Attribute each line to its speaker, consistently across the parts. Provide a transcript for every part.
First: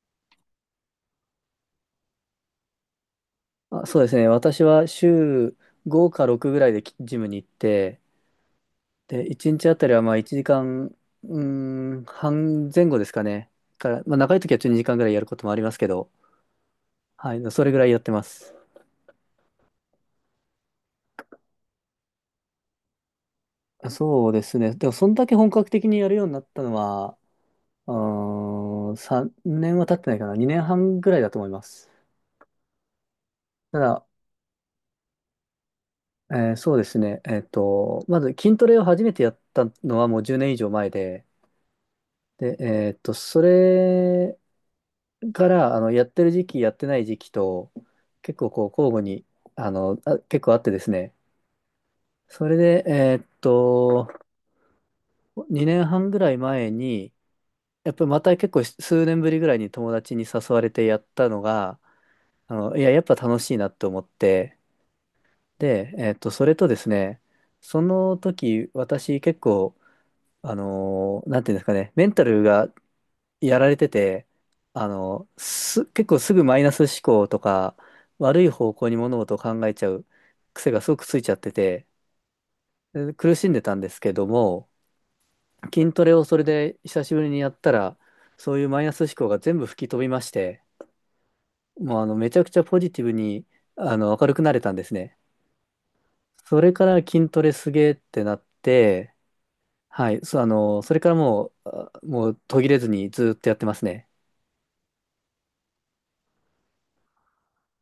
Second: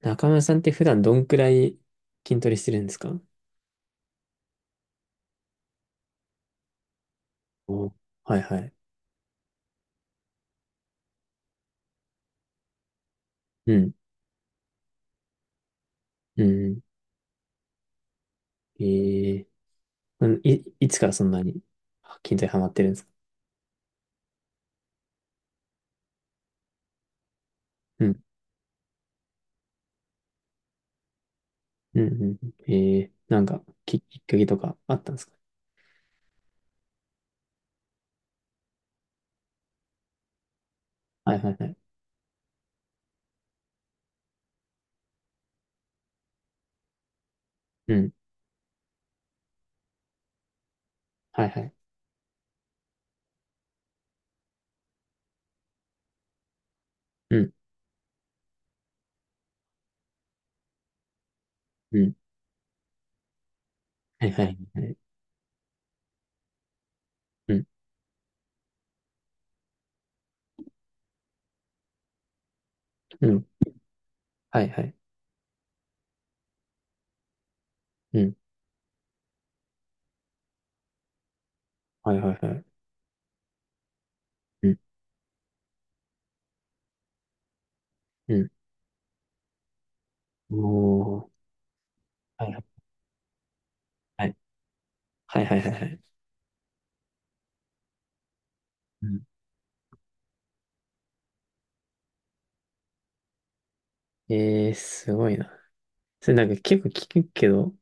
Speaker 1: 中村さんって普段どんくらい筋トレしてるんですか？
Speaker 2: あ、そうですね。私は週5か6ぐらいジムに行っ
Speaker 1: お、
Speaker 2: て、
Speaker 1: はいはい。
Speaker 2: で、1日あたりはまあ1時間、半前後ですかね。
Speaker 1: う
Speaker 2: か
Speaker 1: ん、
Speaker 2: ら、まあ長い時は12時間ぐらいやることもありますけど、
Speaker 1: うん。
Speaker 2: はい、それぐらいやってます。
Speaker 1: ええ。いつからそんなに筋トレハマってるんですか？
Speaker 2: そうですね。でも、そんだけ本格的にやるようになったのは、
Speaker 1: うん、
Speaker 2: うー3年は経ってないかな。2年半ぐらいだと思います。
Speaker 1: うん、うん。ええ。なんか、
Speaker 2: た
Speaker 1: き、
Speaker 2: だ、
Speaker 1: きっかけとかあったんですか？
Speaker 2: そうですね。まず筋トレを初めてやったのはもう10年以上前で、
Speaker 1: はいはいはい。
Speaker 2: で、それから、やってる時期、やってない時期と、
Speaker 1: うん、
Speaker 2: 結構こう、交互に、結構あってですね。
Speaker 1: はいはい。
Speaker 2: それで、2年半ぐらい前に、
Speaker 1: うん、
Speaker 2: やっぱりまた結構数年ぶりぐらいに友達に誘われてやったのが、
Speaker 1: うん。
Speaker 2: いや、やっぱ楽しいなって思っ
Speaker 1: はいはい
Speaker 2: て、
Speaker 1: はい。
Speaker 2: で、それとですね、
Speaker 1: うん、
Speaker 2: その時、私結構、なんていうんですかね、メンタルが
Speaker 1: うん。
Speaker 2: やられてて、
Speaker 1: はいはい。
Speaker 2: 結構すぐマイナス思考とか、
Speaker 1: うん、
Speaker 2: 悪い方向に物事を考えちゃう癖がすごくついちゃってて、
Speaker 1: はいはいはい。
Speaker 2: で苦しんでたんですけど
Speaker 1: う
Speaker 2: も、
Speaker 1: ん、
Speaker 2: 筋トレをそれで久しぶりにやったら、
Speaker 1: うん。
Speaker 2: そういうマイナス思考が全部吹き飛びまして、
Speaker 1: おー。
Speaker 2: もうめちゃ
Speaker 1: は
Speaker 2: く
Speaker 1: い
Speaker 2: ち
Speaker 1: は
Speaker 2: ゃ
Speaker 1: い
Speaker 2: ポジティブに、
Speaker 1: は
Speaker 2: 明る
Speaker 1: い。
Speaker 2: くなれたんですね。
Speaker 1: はいはいはいはい。
Speaker 2: それから筋トレすげーってなっ
Speaker 1: う
Speaker 2: て、
Speaker 1: ん。
Speaker 2: はい、そう、それからもう、もう途切れずにずーっとやってますね。
Speaker 1: ええ、すごいな。それなんか結構聞くけど、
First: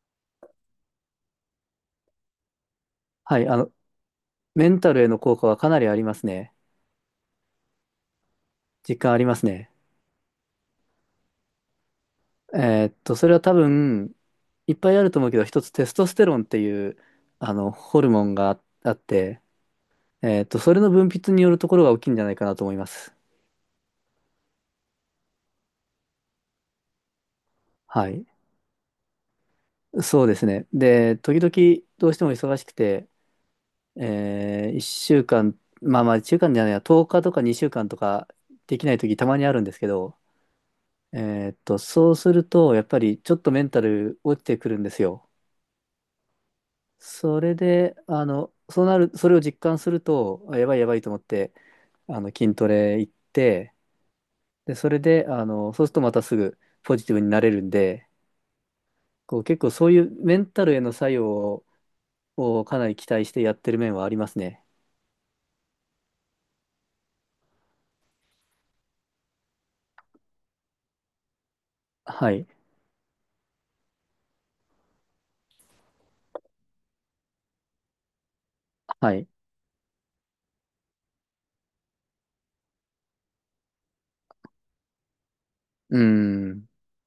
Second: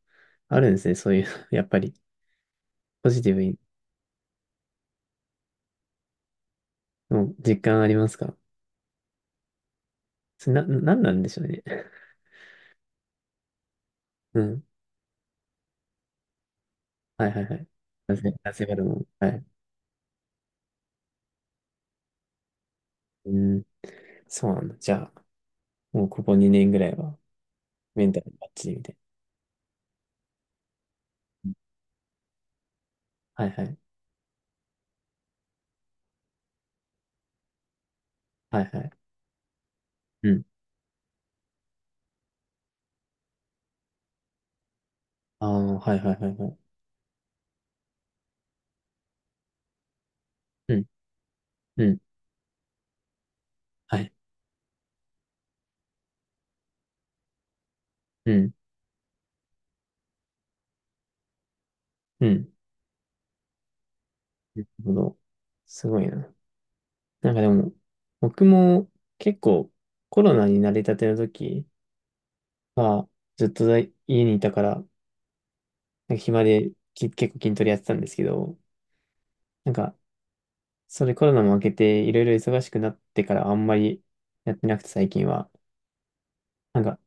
Speaker 1: あるんですね、そういうの、やっぱり。ポジティ
Speaker 2: は
Speaker 1: ブ
Speaker 2: い、
Speaker 1: に、
Speaker 2: メンタルへの効果はかなりありますね。
Speaker 1: もう実感ありますか？
Speaker 2: 実感ありますね。
Speaker 1: それな、なんなんでしょうね。
Speaker 2: それは多分、
Speaker 1: うん。
Speaker 2: いっぱいあると思うけど、一つテストステロンっていう、
Speaker 1: はいはいはい。
Speaker 2: ホル
Speaker 1: な
Speaker 2: モン
Speaker 1: ぜ、な
Speaker 2: が
Speaker 1: ぜホル
Speaker 2: あ
Speaker 1: モ
Speaker 2: っ
Speaker 1: ン。は
Speaker 2: て、
Speaker 1: い。
Speaker 2: それの分泌によるところが大きいんじゃないかなと思います。
Speaker 1: うん。そうなんだ。じゃあ、もうここ2年ぐらいは、メ
Speaker 2: は
Speaker 1: ンタ
Speaker 2: い。
Speaker 1: ルバッチリみたい
Speaker 2: そうですね。で、時
Speaker 1: な。
Speaker 2: 々どうしても忙しくて、
Speaker 1: はいはい。
Speaker 2: 1週間、まあまあ、1間じゃないや、10日とか2週間とか
Speaker 1: はい
Speaker 2: で
Speaker 1: は
Speaker 2: き
Speaker 1: い。
Speaker 2: ない時たまにあるんですけど、
Speaker 1: うん。
Speaker 2: そうすると、やっぱりちょっとメンタル落ちてくるんですよ。
Speaker 1: ああ、はいはいはいはい。
Speaker 2: それで、あの、そうなる、それを実感すると、あや
Speaker 1: う
Speaker 2: ばい
Speaker 1: ん。
Speaker 2: やばいと思って、
Speaker 1: うん。
Speaker 2: 筋トレ行って、
Speaker 1: はい。
Speaker 2: で、それで、そうするとまたすぐポジティブになれるんで、
Speaker 1: うん。
Speaker 2: こう、結構そういうメンタルへの作用を、
Speaker 1: うん。
Speaker 2: をかなり期待してやってる面はあります
Speaker 1: な
Speaker 2: ね。
Speaker 1: るほど。すごいな。なんかでも、僕も結構コロナに慣れたての時
Speaker 2: はい。
Speaker 1: は、ずっと家にいたから、なんか暇で結構筋トレやってたんですけど、
Speaker 2: はい。
Speaker 1: なんかそれコロナも明けていろいろ忙しくなってからあんまりやってなくて最近は。
Speaker 2: うーん。
Speaker 1: なんか、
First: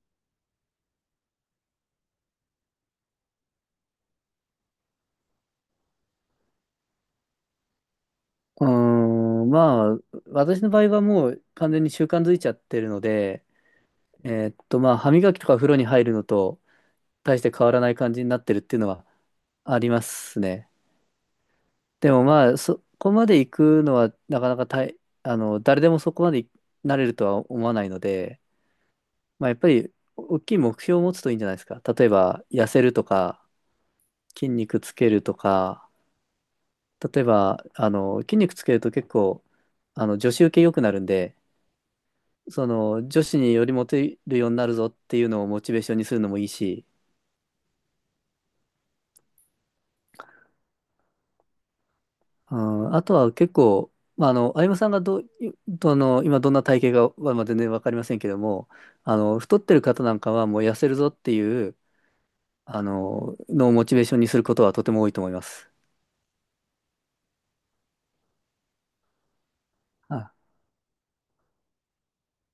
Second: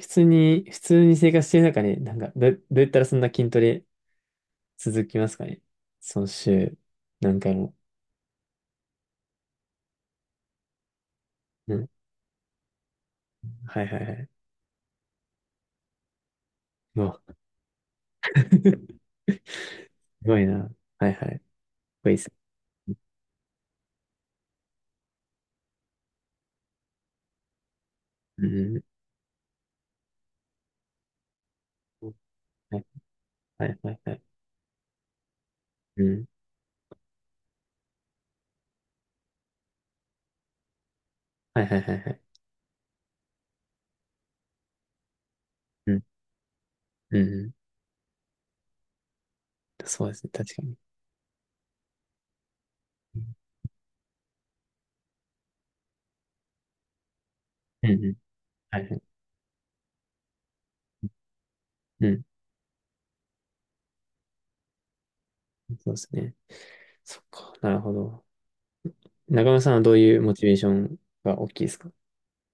Speaker 1: 普通に、普通に生活してる中で、なんかどうやったらそんな筋トレ続きますかね、その週、何回も。
Speaker 2: うーまあ、私の場合はもう完
Speaker 1: う
Speaker 2: 全
Speaker 1: ん。
Speaker 2: に習慣づいちゃってるので、
Speaker 1: はいはいはい。
Speaker 2: まあ、歯磨きとか風呂に入るのと
Speaker 1: うわ、
Speaker 2: 大して変わらない感じになってるっていうのは
Speaker 1: す
Speaker 2: ありま
Speaker 1: ご
Speaker 2: す
Speaker 1: い
Speaker 2: ね。
Speaker 1: な。はいはい。こ
Speaker 2: で
Speaker 1: れいいっ
Speaker 2: も
Speaker 1: す
Speaker 2: まあ、そ
Speaker 1: ね。
Speaker 2: こまで行くのはなかなか大あの、誰でもそこまでなれるとは思わないので、
Speaker 1: うん。
Speaker 2: まあやっぱり大きい目標を持つといいんじゃないですか。例えば痩
Speaker 1: は
Speaker 2: せ
Speaker 1: い
Speaker 2: るとか、
Speaker 1: はいはいはい。
Speaker 2: 筋肉つけるとか、
Speaker 1: うん。
Speaker 2: 例えば、筋肉つけると結構、女子受け良くなるんで、
Speaker 1: はいはいはいはい。
Speaker 2: 女子によりモテるようになるぞっていうのをモチベー
Speaker 1: う
Speaker 2: ション
Speaker 1: ん。
Speaker 2: にするのもいいし、
Speaker 1: うん。そうですね。確かに。
Speaker 2: うん、あと
Speaker 1: う
Speaker 2: は
Speaker 1: ん。
Speaker 2: 結構、まあ、歩夢さんがどう、いどの、今どんな体型はまあ全然わ
Speaker 1: う
Speaker 2: かりませ
Speaker 1: ん。
Speaker 2: んけども、
Speaker 1: はいはい。
Speaker 2: 太ってる方なんかはもう痩せるぞっていう、
Speaker 1: うん。
Speaker 2: のをモチベーションにすることはとても多いと思います。
Speaker 1: そうですね。そっか。なるほど。中村さんはどういうモ
Speaker 2: あ、
Speaker 1: チベーションが大きいですか？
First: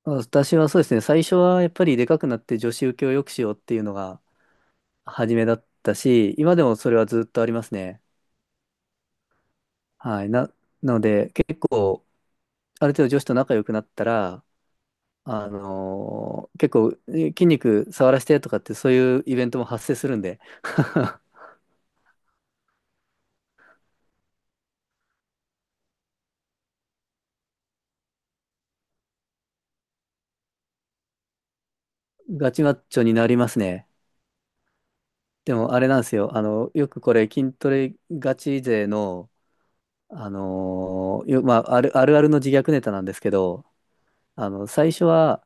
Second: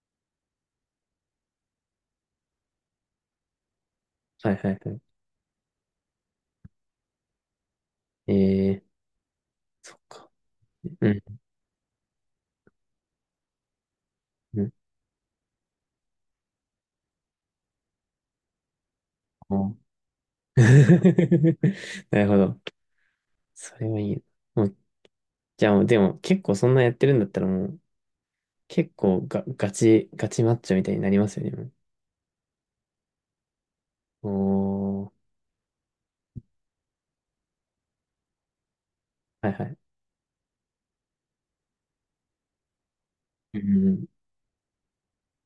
Speaker 2: 私はそうですね、最初はやっぱりでかくなって女子受けを良くしようっていうのが
Speaker 1: はいはいはい。
Speaker 2: 初めだったし、今でもそれはずっとありますね。
Speaker 1: ええ、そっ
Speaker 2: は
Speaker 1: か。
Speaker 2: い。なの
Speaker 1: うん、
Speaker 2: で、結構、ある程度女子と仲良くなったら、
Speaker 1: うん。
Speaker 2: 結構筋肉触らせてとかってそういうイベン
Speaker 1: う
Speaker 2: トも
Speaker 1: ん。
Speaker 2: 発生するんで
Speaker 1: なるほど。それはいい。もう、じゃあもう、でも結構そんなやってるんだったらもう、結構が、ガチ、ガチマッチョみたいになりますよね。
Speaker 2: ガチマッチョになりますね。
Speaker 1: もう、お
Speaker 2: でもあれなんですよ。よくこれ筋トレガチ勢の、
Speaker 1: ー、はいはい。
Speaker 2: あのーよまあ、あるあるの自虐ネタなんですけ
Speaker 1: う
Speaker 2: ど、
Speaker 1: ん、
Speaker 2: 最初は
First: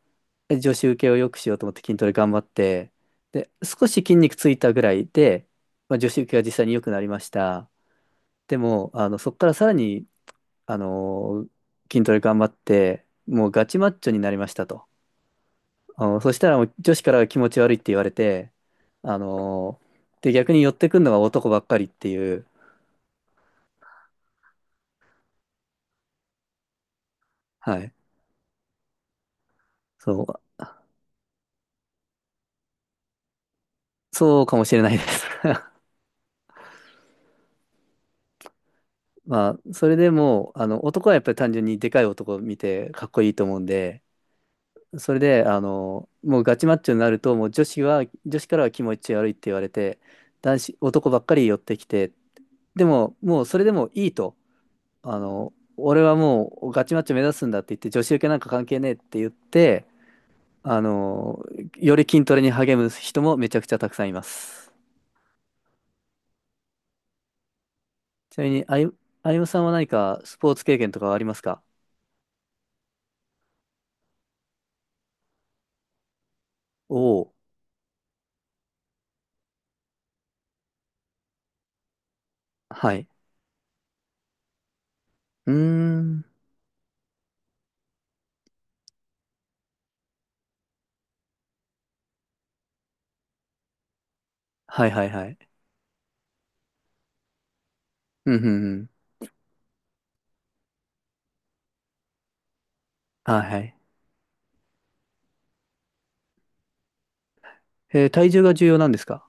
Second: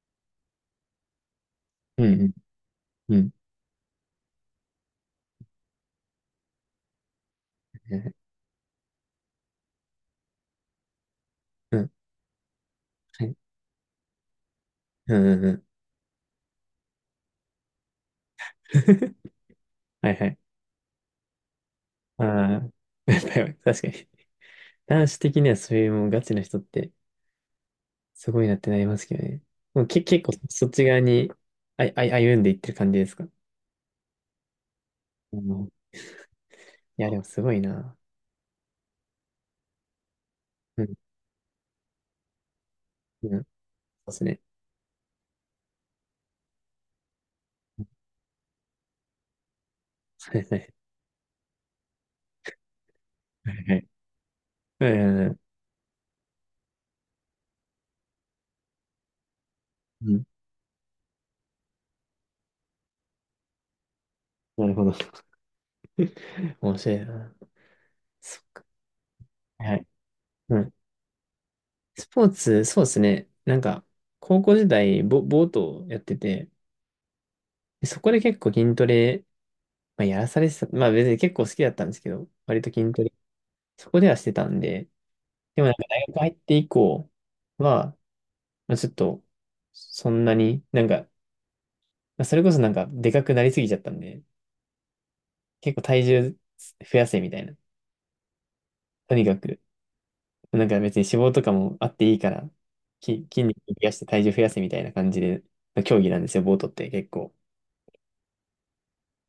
Speaker 2: 女子受けを良くしようと思って筋
Speaker 1: う
Speaker 2: トレ頑
Speaker 1: ん、
Speaker 2: 張って、
Speaker 1: うん、うん、
Speaker 2: で、少し筋肉ついたぐらいで、まあ、女子受けが実際に良くなりました。でも、そこからさらにあのー
Speaker 1: うん、うん、
Speaker 2: 筋トレ頑張って、
Speaker 1: はい、
Speaker 2: もうガチマッチョになりましたと。
Speaker 1: うん、うん、うん。
Speaker 2: そしたらもう女子からは気持ち悪いって言われて、あの
Speaker 1: はいは
Speaker 2: で、
Speaker 1: い。
Speaker 2: 逆に寄ってくるのが男ばっかりって
Speaker 1: あ
Speaker 2: いう、
Speaker 1: あ、やっぱり確かに。男子的にはそういうもうガチな人って
Speaker 2: はい、
Speaker 1: すごいなってなりますけどね。もうけ、
Speaker 2: そ
Speaker 1: 結構
Speaker 2: う、
Speaker 1: そっち側にあい、あい、歩んでいってる感じですか。
Speaker 2: そうかもしれないです。
Speaker 1: うん、 いや、でもすごいな。
Speaker 2: まあ、それでもう、
Speaker 1: うん、
Speaker 2: 男はやっぱり単純にでかい男を見てかっこいい
Speaker 1: うん、
Speaker 2: と
Speaker 1: そう
Speaker 2: 思うんで、
Speaker 1: ですね。
Speaker 2: それで、もうガチマッチョになると、もう女子からは気持ち悪いって言われて、
Speaker 1: はいはい
Speaker 2: 男ばっかり寄ってきて、でも、もう
Speaker 1: はい
Speaker 2: それで
Speaker 1: はい
Speaker 2: もいいと。
Speaker 1: はいはい。
Speaker 2: 俺はもうガチマッチョ目指すんだって言って、女子受けなんか関係ねえって言って、
Speaker 1: うん、
Speaker 2: あの、より筋トレに励む人もめちゃくちゃたくさんいま
Speaker 1: な
Speaker 2: す。
Speaker 1: るほど。面白いな。
Speaker 2: ち
Speaker 1: そ、
Speaker 2: なみに、あゆむさんは
Speaker 1: はい。
Speaker 2: 何かスポー
Speaker 1: う
Speaker 2: ツ
Speaker 1: ん。
Speaker 2: 経験とかはありますか？
Speaker 1: スポーツ、そうですね。なんか、高校時代、ボートをやってて、
Speaker 2: おお
Speaker 1: でそこで結構筋トレ、まあ、やらされてた。まあ別に結構好きだったんですけど、割と
Speaker 2: ー、
Speaker 1: 筋
Speaker 2: は
Speaker 1: ト
Speaker 2: い。
Speaker 1: レ、そこではしてたんで、
Speaker 2: うー
Speaker 1: でもなんか大学
Speaker 2: ん。
Speaker 1: 入って以降は、まあ、ちょっと、そんなに、なんか、まあそれこそなんか、でかくなりすぎちゃったんで、
Speaker 2: はいはいはい。
Speaker 1: 結構体重増やせみたいな。
Speaker 2: うんうんうん。
Speaker 1: とにかく、なんか別に脂肪とかもあっていいから、
Speaker 2: は
Speaker 1: 筋
Speaker 2: い
Speaker 1: 肉
Speaker 2: は
Speaker 1: 増
Speaker 2: い。
Speaker 1: やして体重増やせみたいな感じで、の競技なんですよ、ボートって結構。
Speaker 2: 体重が重要なんですか？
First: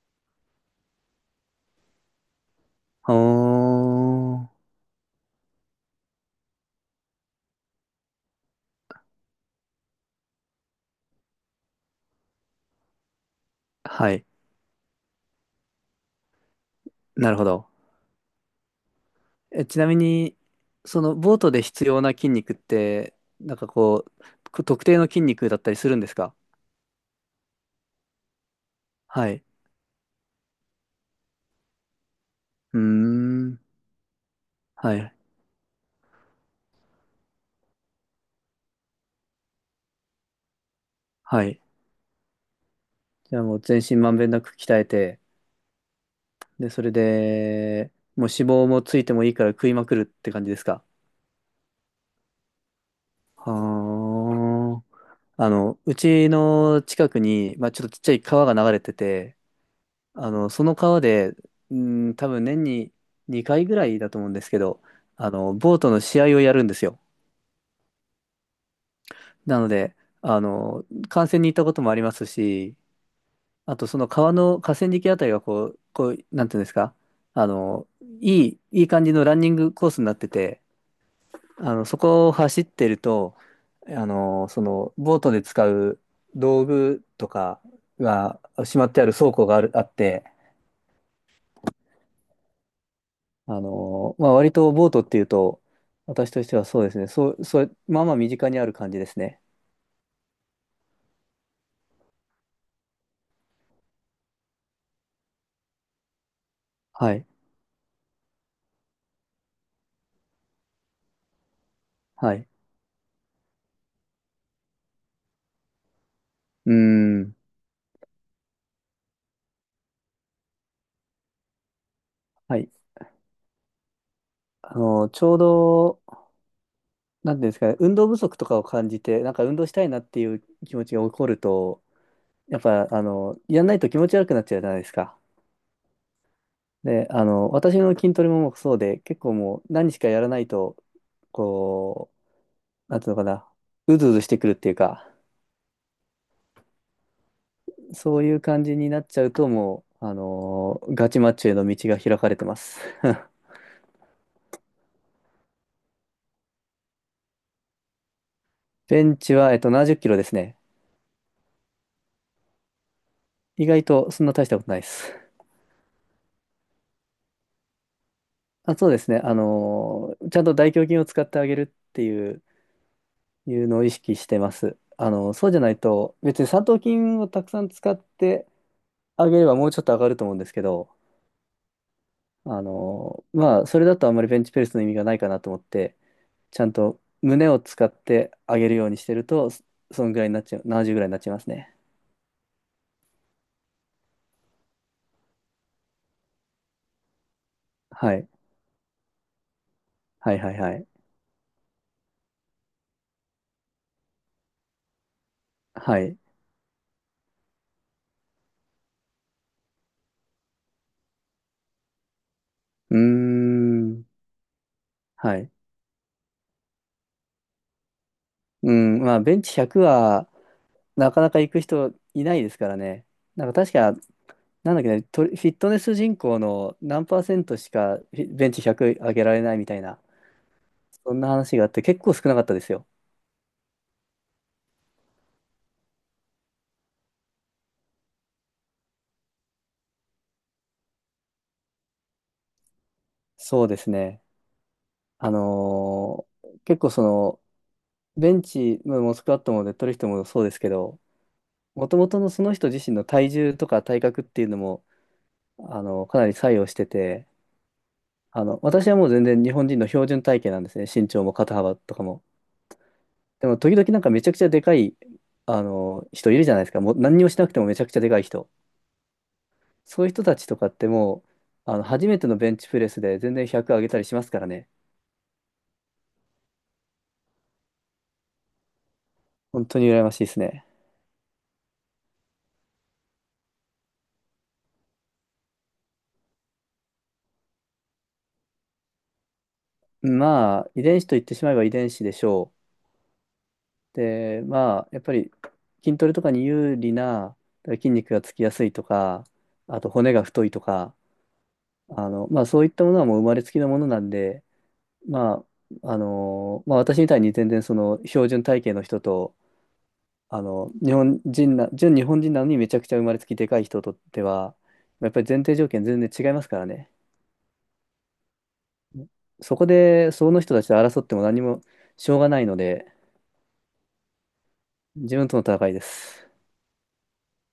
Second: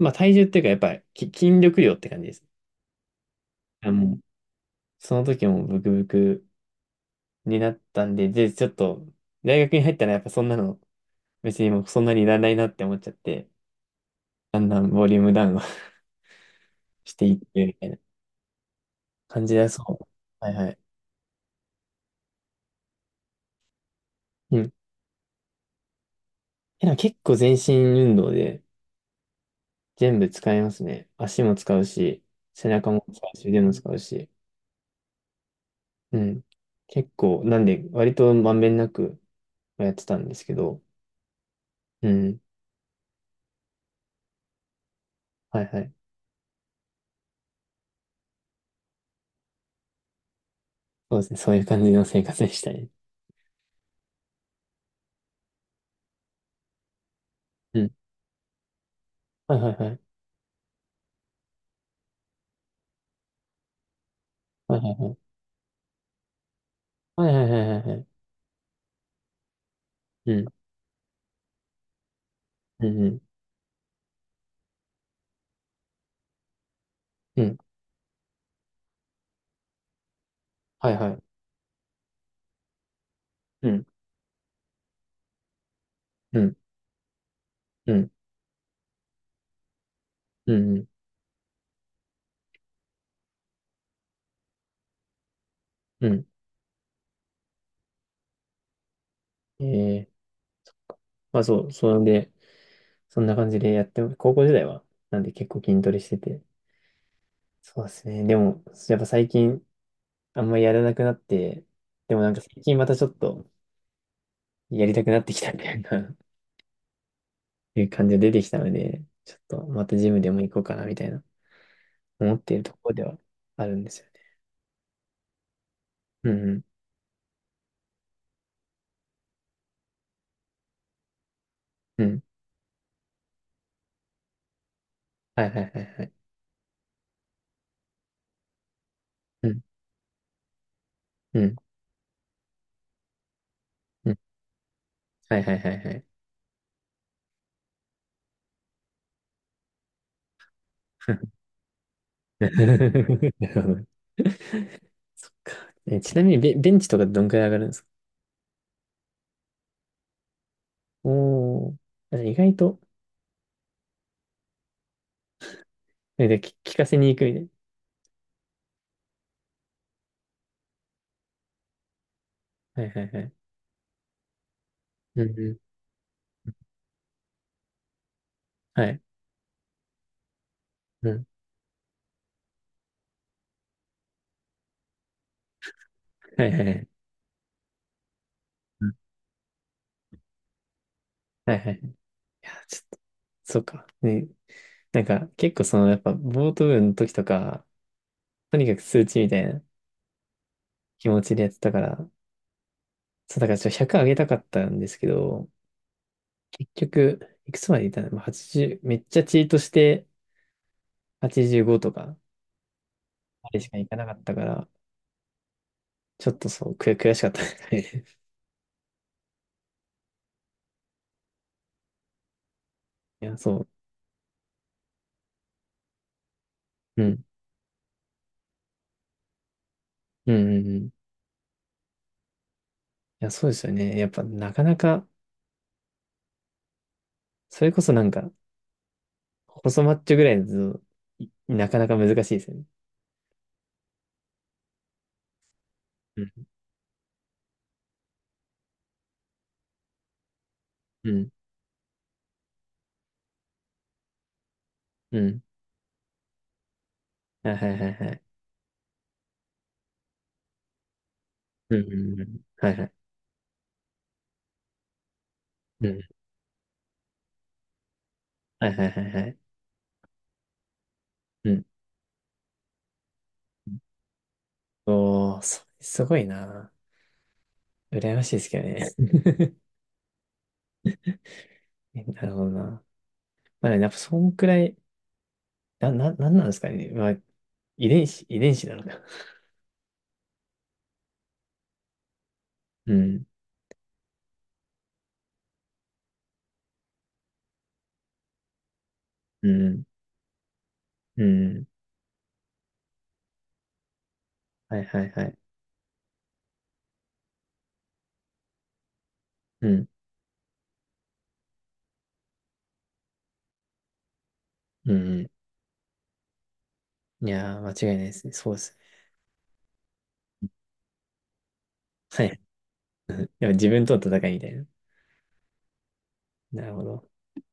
Speaker 1: まあ体重っていうか、やっぱり筋力量って感じです。
Speaker 2: お
Speaker 1: あ、もう、
Speaker 2: ー。
Speaker 1: その時もブクブクになったんで、で、ちょっと、大学に入ったらやっぱそんなの、別にもうそんなにいらないなって思っちゃって、
Speaker 2: はい。
Speaker 1: だんだんボリュームダウンを して
Speaker 2: な
Speaker 1: い
Speaker 2: る
Speaker 1: っ
Speaker 2: ほ
Speaker 1: て、
Speaker 2: ど。
Speaker 1: みたいな。感じ
Speaker 2: え、
Speaker 1: だ
Speaker 2: ち
Speaker 1: そ
Speaker 2: なみ
Speaker 1: う。
Speaker 2: に、
Speaker 1: はいはい。
Speaker 2: そのボートで必要な筋肉って、なんかこ
Speaker 1: う
Speaker 2: う、
Speaker 1: ん。
Speaker 2: 特定の筋肉だったりするんですか？
Speaker 1: え、なんか結構全身運動で
Speaker 2: はい。
Speaker 1: 全部使いますね。足も使うし、背
Speaker 2: うー
Speaker 1: 中も使うし、
Speaker 2: ん。
Speaker 1: 腕も使うし。
Speaker 2: はい。
Speaker 1: うん。結構、なんで、割とまんべんなくやってたんですけど。
Speaker 2: はい。
Speaker 1: うん。
Speaker 2: じゃあもう全身まんべんなく鍛えて、
Speaker 1: はいはい。
Speaker 2: で、それで、もう脂肪もついてもいいから食いまくるって感じですか？
Speaker 1: そうですね。そういう感じの生活でしたね。
Speaker 2: はあ。うちの近くに、まあ、
Speaker 1: う
Speaker 2: ちょっ
Speaker 1: ん。
Speaker 2: とちっちゃい川が流れてて、
Speaker 1: はいはいはい。
Speaker 2: その川で、うん、多分年に2回ぐらいだと思うんですけ
Speaker 1: はい
Speaker 2: ど、
Speaker 1: はいはい。
Speaker 2: ボートの試合をやるんですよ。
Speaker 1: はいはいはいはいはい。
Speaker 2: なので、
Speaker 1: うん。
Speaker 2: 観戦に行ったこともありますし、
Speaker 1: うんうん。
Speaker 2: あと、その川の河川敷あたりがこう、なんていうんですか、
Speaker 1: う
Speaker 2: あ
Speaker 1: ん。
Speaker 2: の、いい感じのランニングコースになってて、
Speaker 1: はいはい。
Speaker 2: そこを走ってると、
Speaker 1: うん。
Speaker 2: ボートで使う
Speaker 1: うん。
Speaker 2: 道具とか
Speaker 1: うん。
Speaker 2: がしまってある倉庫があって、
Speaker 1: うん。うん。
Speaker 2: まあ、割とボートっていうと、
Speaker 1: うん、
Speaker 2: 私としてはそうですね、そう、そう、まあまあ身近にある感じですね。
Speaker 1: えー、まあそう。それで、そんな感じでやって、高校時代は、なんで結構筋トレしてて。
Speaker 2: はい。
Speaker 1: そうですね。でも、やっぱ最近、あんまりやらなくなって、でもなん
Speaker 2: は
Speaker 1: か
Speaker 2: い。
Speaker 1: 最近またちょっとやりたくなってきたみたいな
Speaker 2: うーん。
Speaker 1: いう感じが出てきたので、ちょっとまたジムでも行こうかなみたいな思って
Speaker 2: は
Speaker 1: いる
Speaker 2: い。
Speaker 1: ところではあるんですよね。
Speaker 2: ちょうど、
Speaker 1: うん、うん、
Speaker 2: なんていうんですかね、運動不足とかを感じて、なんか運動したいなっていう気持ちが起こると、
Speaker 1: うん。
Speaker 2: やっぱ、やんないと気持ち悪くなっちゃうじゃないですか。
Speaker 1: はいはいはいはい。
Speaker 2: で、私の筋トレもそうで、結構
Speaker 1: う
Speaker 2: も
Speaker 1: ん、
Speaker 2: う何しかやらないと、
Speaker 1: うん、
Speaker 2: こう、なんていうのかな、うず
Speaker 1: う
Speaker 2: う
Speaker 1: ん。
Speaker 2: ずしてくるっていうか、
Speaker 1: はいはいはいはい。
Speaker 2: そういう感じになっちゃうと、もう、ガチマッ チョへの道が開かれて
Speaker 1: な
Speaker 2: ます。
Speaker 1: る ほど。ちなみにベンチとかどんくらい上がるんですか？
Speaker 2: ベンチは、70キロですね。
Speaker 1: おー、あ意外と、
Speaker 2: 意外とそんな大したことないです。
Speaker 1: で、聞かせに行くみたいな。
Speaker 2: あ、そうですね。ちゃんと大胸筋を使ってあげるっていう
Speaker 1: はいはいはい。
Speaker 2: いうのを意識してます。
Speaker 1: うん
Speaker 2: そ
Speaker 1: う
Speaker 2: う
Speaker 1: ん。
Speaker 2: じゃないと、別に三頭筋をたくさん使って
Speaker 1: はい。
Speaker 2: あげればもうちょっと上がると思うんですけど、
Speaker 1: うん。
Speaker 2: まあ、それだとあんまりベンチプレスの意味がないかなと思って、
Speaker 1: はいは
Speaker 2: ち
Speaker 1: い
Speaker 2: ゃ
Speaker 1: は
Speaker 2: ん
Speaker 1: い。
Speaker 2: と胸を使って上げるようにしてると、そそんぐらいになっちゃう、70ぐらいになっちゃいます
Speaker 1: はいはい。
Speaker 2: ね。
Speaker 1: いや、ちょっと、そうか。ね、なんか、結構その、やっぱ、ボート部の時とか、
Speaker 2: はい。
Speaker 1: とにかく数値みたいな
Speaker 2: はいはいはい。
Speaker 1: 気持ちでやってたから、そう、だからちょっと100上げたかったんですけど、
Speaker 2: はい。
Speaker 1: 結局、いくつまでいたのまあ？ 80、めっちゃチートして85とか、
Speaker 2: うー
Speaker 1: あれしかいか
Speaker 2: ん。
Speaker 1: なかったから、
Speaker 2: はい。
Speaker 1: ちょっとそう、悔しかったですね。
Speaker 2: うん。まあ、ベンチ100は、なかなか行く人いないですからね。
Speaker 1: いや、
Speaker 2: なんか
Speaker 1: そ
Speaker 2: 確かなんだっけね、フィットネス人口の
Speaker 1: う。
Speaker 2: 何
Speaker 1: う
Speaker 2: パー
Speaker 1: ん。
Speaker 2: セントしかベンチ100上げられないみたいな、
Speaker 1: うんうんうん。い
Speaker 2: そんな話があって結構少なかったですよ。
Speaker 1: や、そうですよね。やっぱ、なかなか、それこそなんか、細マッチョぐらいだと、なかなか難しいですよね。
Speaker 2: そうですね。あ
Speaker 1: う
Speaker 2: のー
Speaker 1: ん。
Speaker 2: 結構その、ベンチ、まあもうスクワットもデッドリフトもそうですけど、
Speaker 1: うん。
Speaker 2: もともとのその人自身の体重とか体格っていうのも、
Speaker 1: うん。
Speaker 2: かなり作用してて、
Speaker 1: はいはいはいはい。
Speaker 2: 私はもう全然日本人の標準体型なんですね。身長も肩
Speaker 1: う
Speaker 2: 幅
Speaker 1: ん
Speaker 2: と
Speaker 1: う
Speaker 2: か
Speaker 1: ん
Speaker 2: も。
Speaker 1: うん。はいはい。
Speaker 2: でも時々なんかめちゃくちゃでかい、
Speaker 1: うん。
Speaker 2: 人いるじゃないですか。もう何にもしなくてもめちゃくちゃでかい人。
Speaker 1: はいはいはいはい。
Speaker 2: そういう人たちとかっても
Speaker 1: うん。
Speaker 2: う、初めてのベンチプレスで全然100上げたりしますからね。
Speaker 1: おー、すごいな。羨ましいですけどね。
Speaker 2: 本当に羨ましいですね。
Speaker 1: なるほどな。まあ、やっぱそんくらい、なんなんですかね。まあ、遺伝子なのか。
Speaker 2: まあ、遺伝子と言ってしまえば遺伝子でしょ
Speaker 1: うん、
Speaker 2: う。で、まあ、やっぱり筋トレとかに有利な筋肉がつきやすいとか、
Speaker 1: う
Speaker 2: あ
Speaker 1: ん、
Speaker 2: と骨が太いとか、
Speaker 1: うん。
Speaker 2: まあそういったものはもう生まれつきのものなんで、
Speaker 1: はいはいはい。
Speaker 2: まあ、まあ私みたいに全然その標準体型の人と
Speaker 1: うん、
Speaker 2: 日本人な、純日本人なのにめちゃくちゃ生まれつきでかい人とっては、
Speaker 1: うん。
Speaker 2: やっぱ
Speaker 1: う
Speaker 2: り
Speaker 1: ん、
Speaker 2: 前提条件全然違いますからね。
Speaker 1: いやー、間違いないですね。そうですね。
Speaker 2: そこで、その人たちと争っても何もしょう
Speaker 1: は
Speaker 2: が
Speaker 1: い。
Speaker 2: ないので、
Speaker 1: でも自分との戦いみたいな。
Speaker 2: 自分との戦いです。
Speaker 1: なるほど。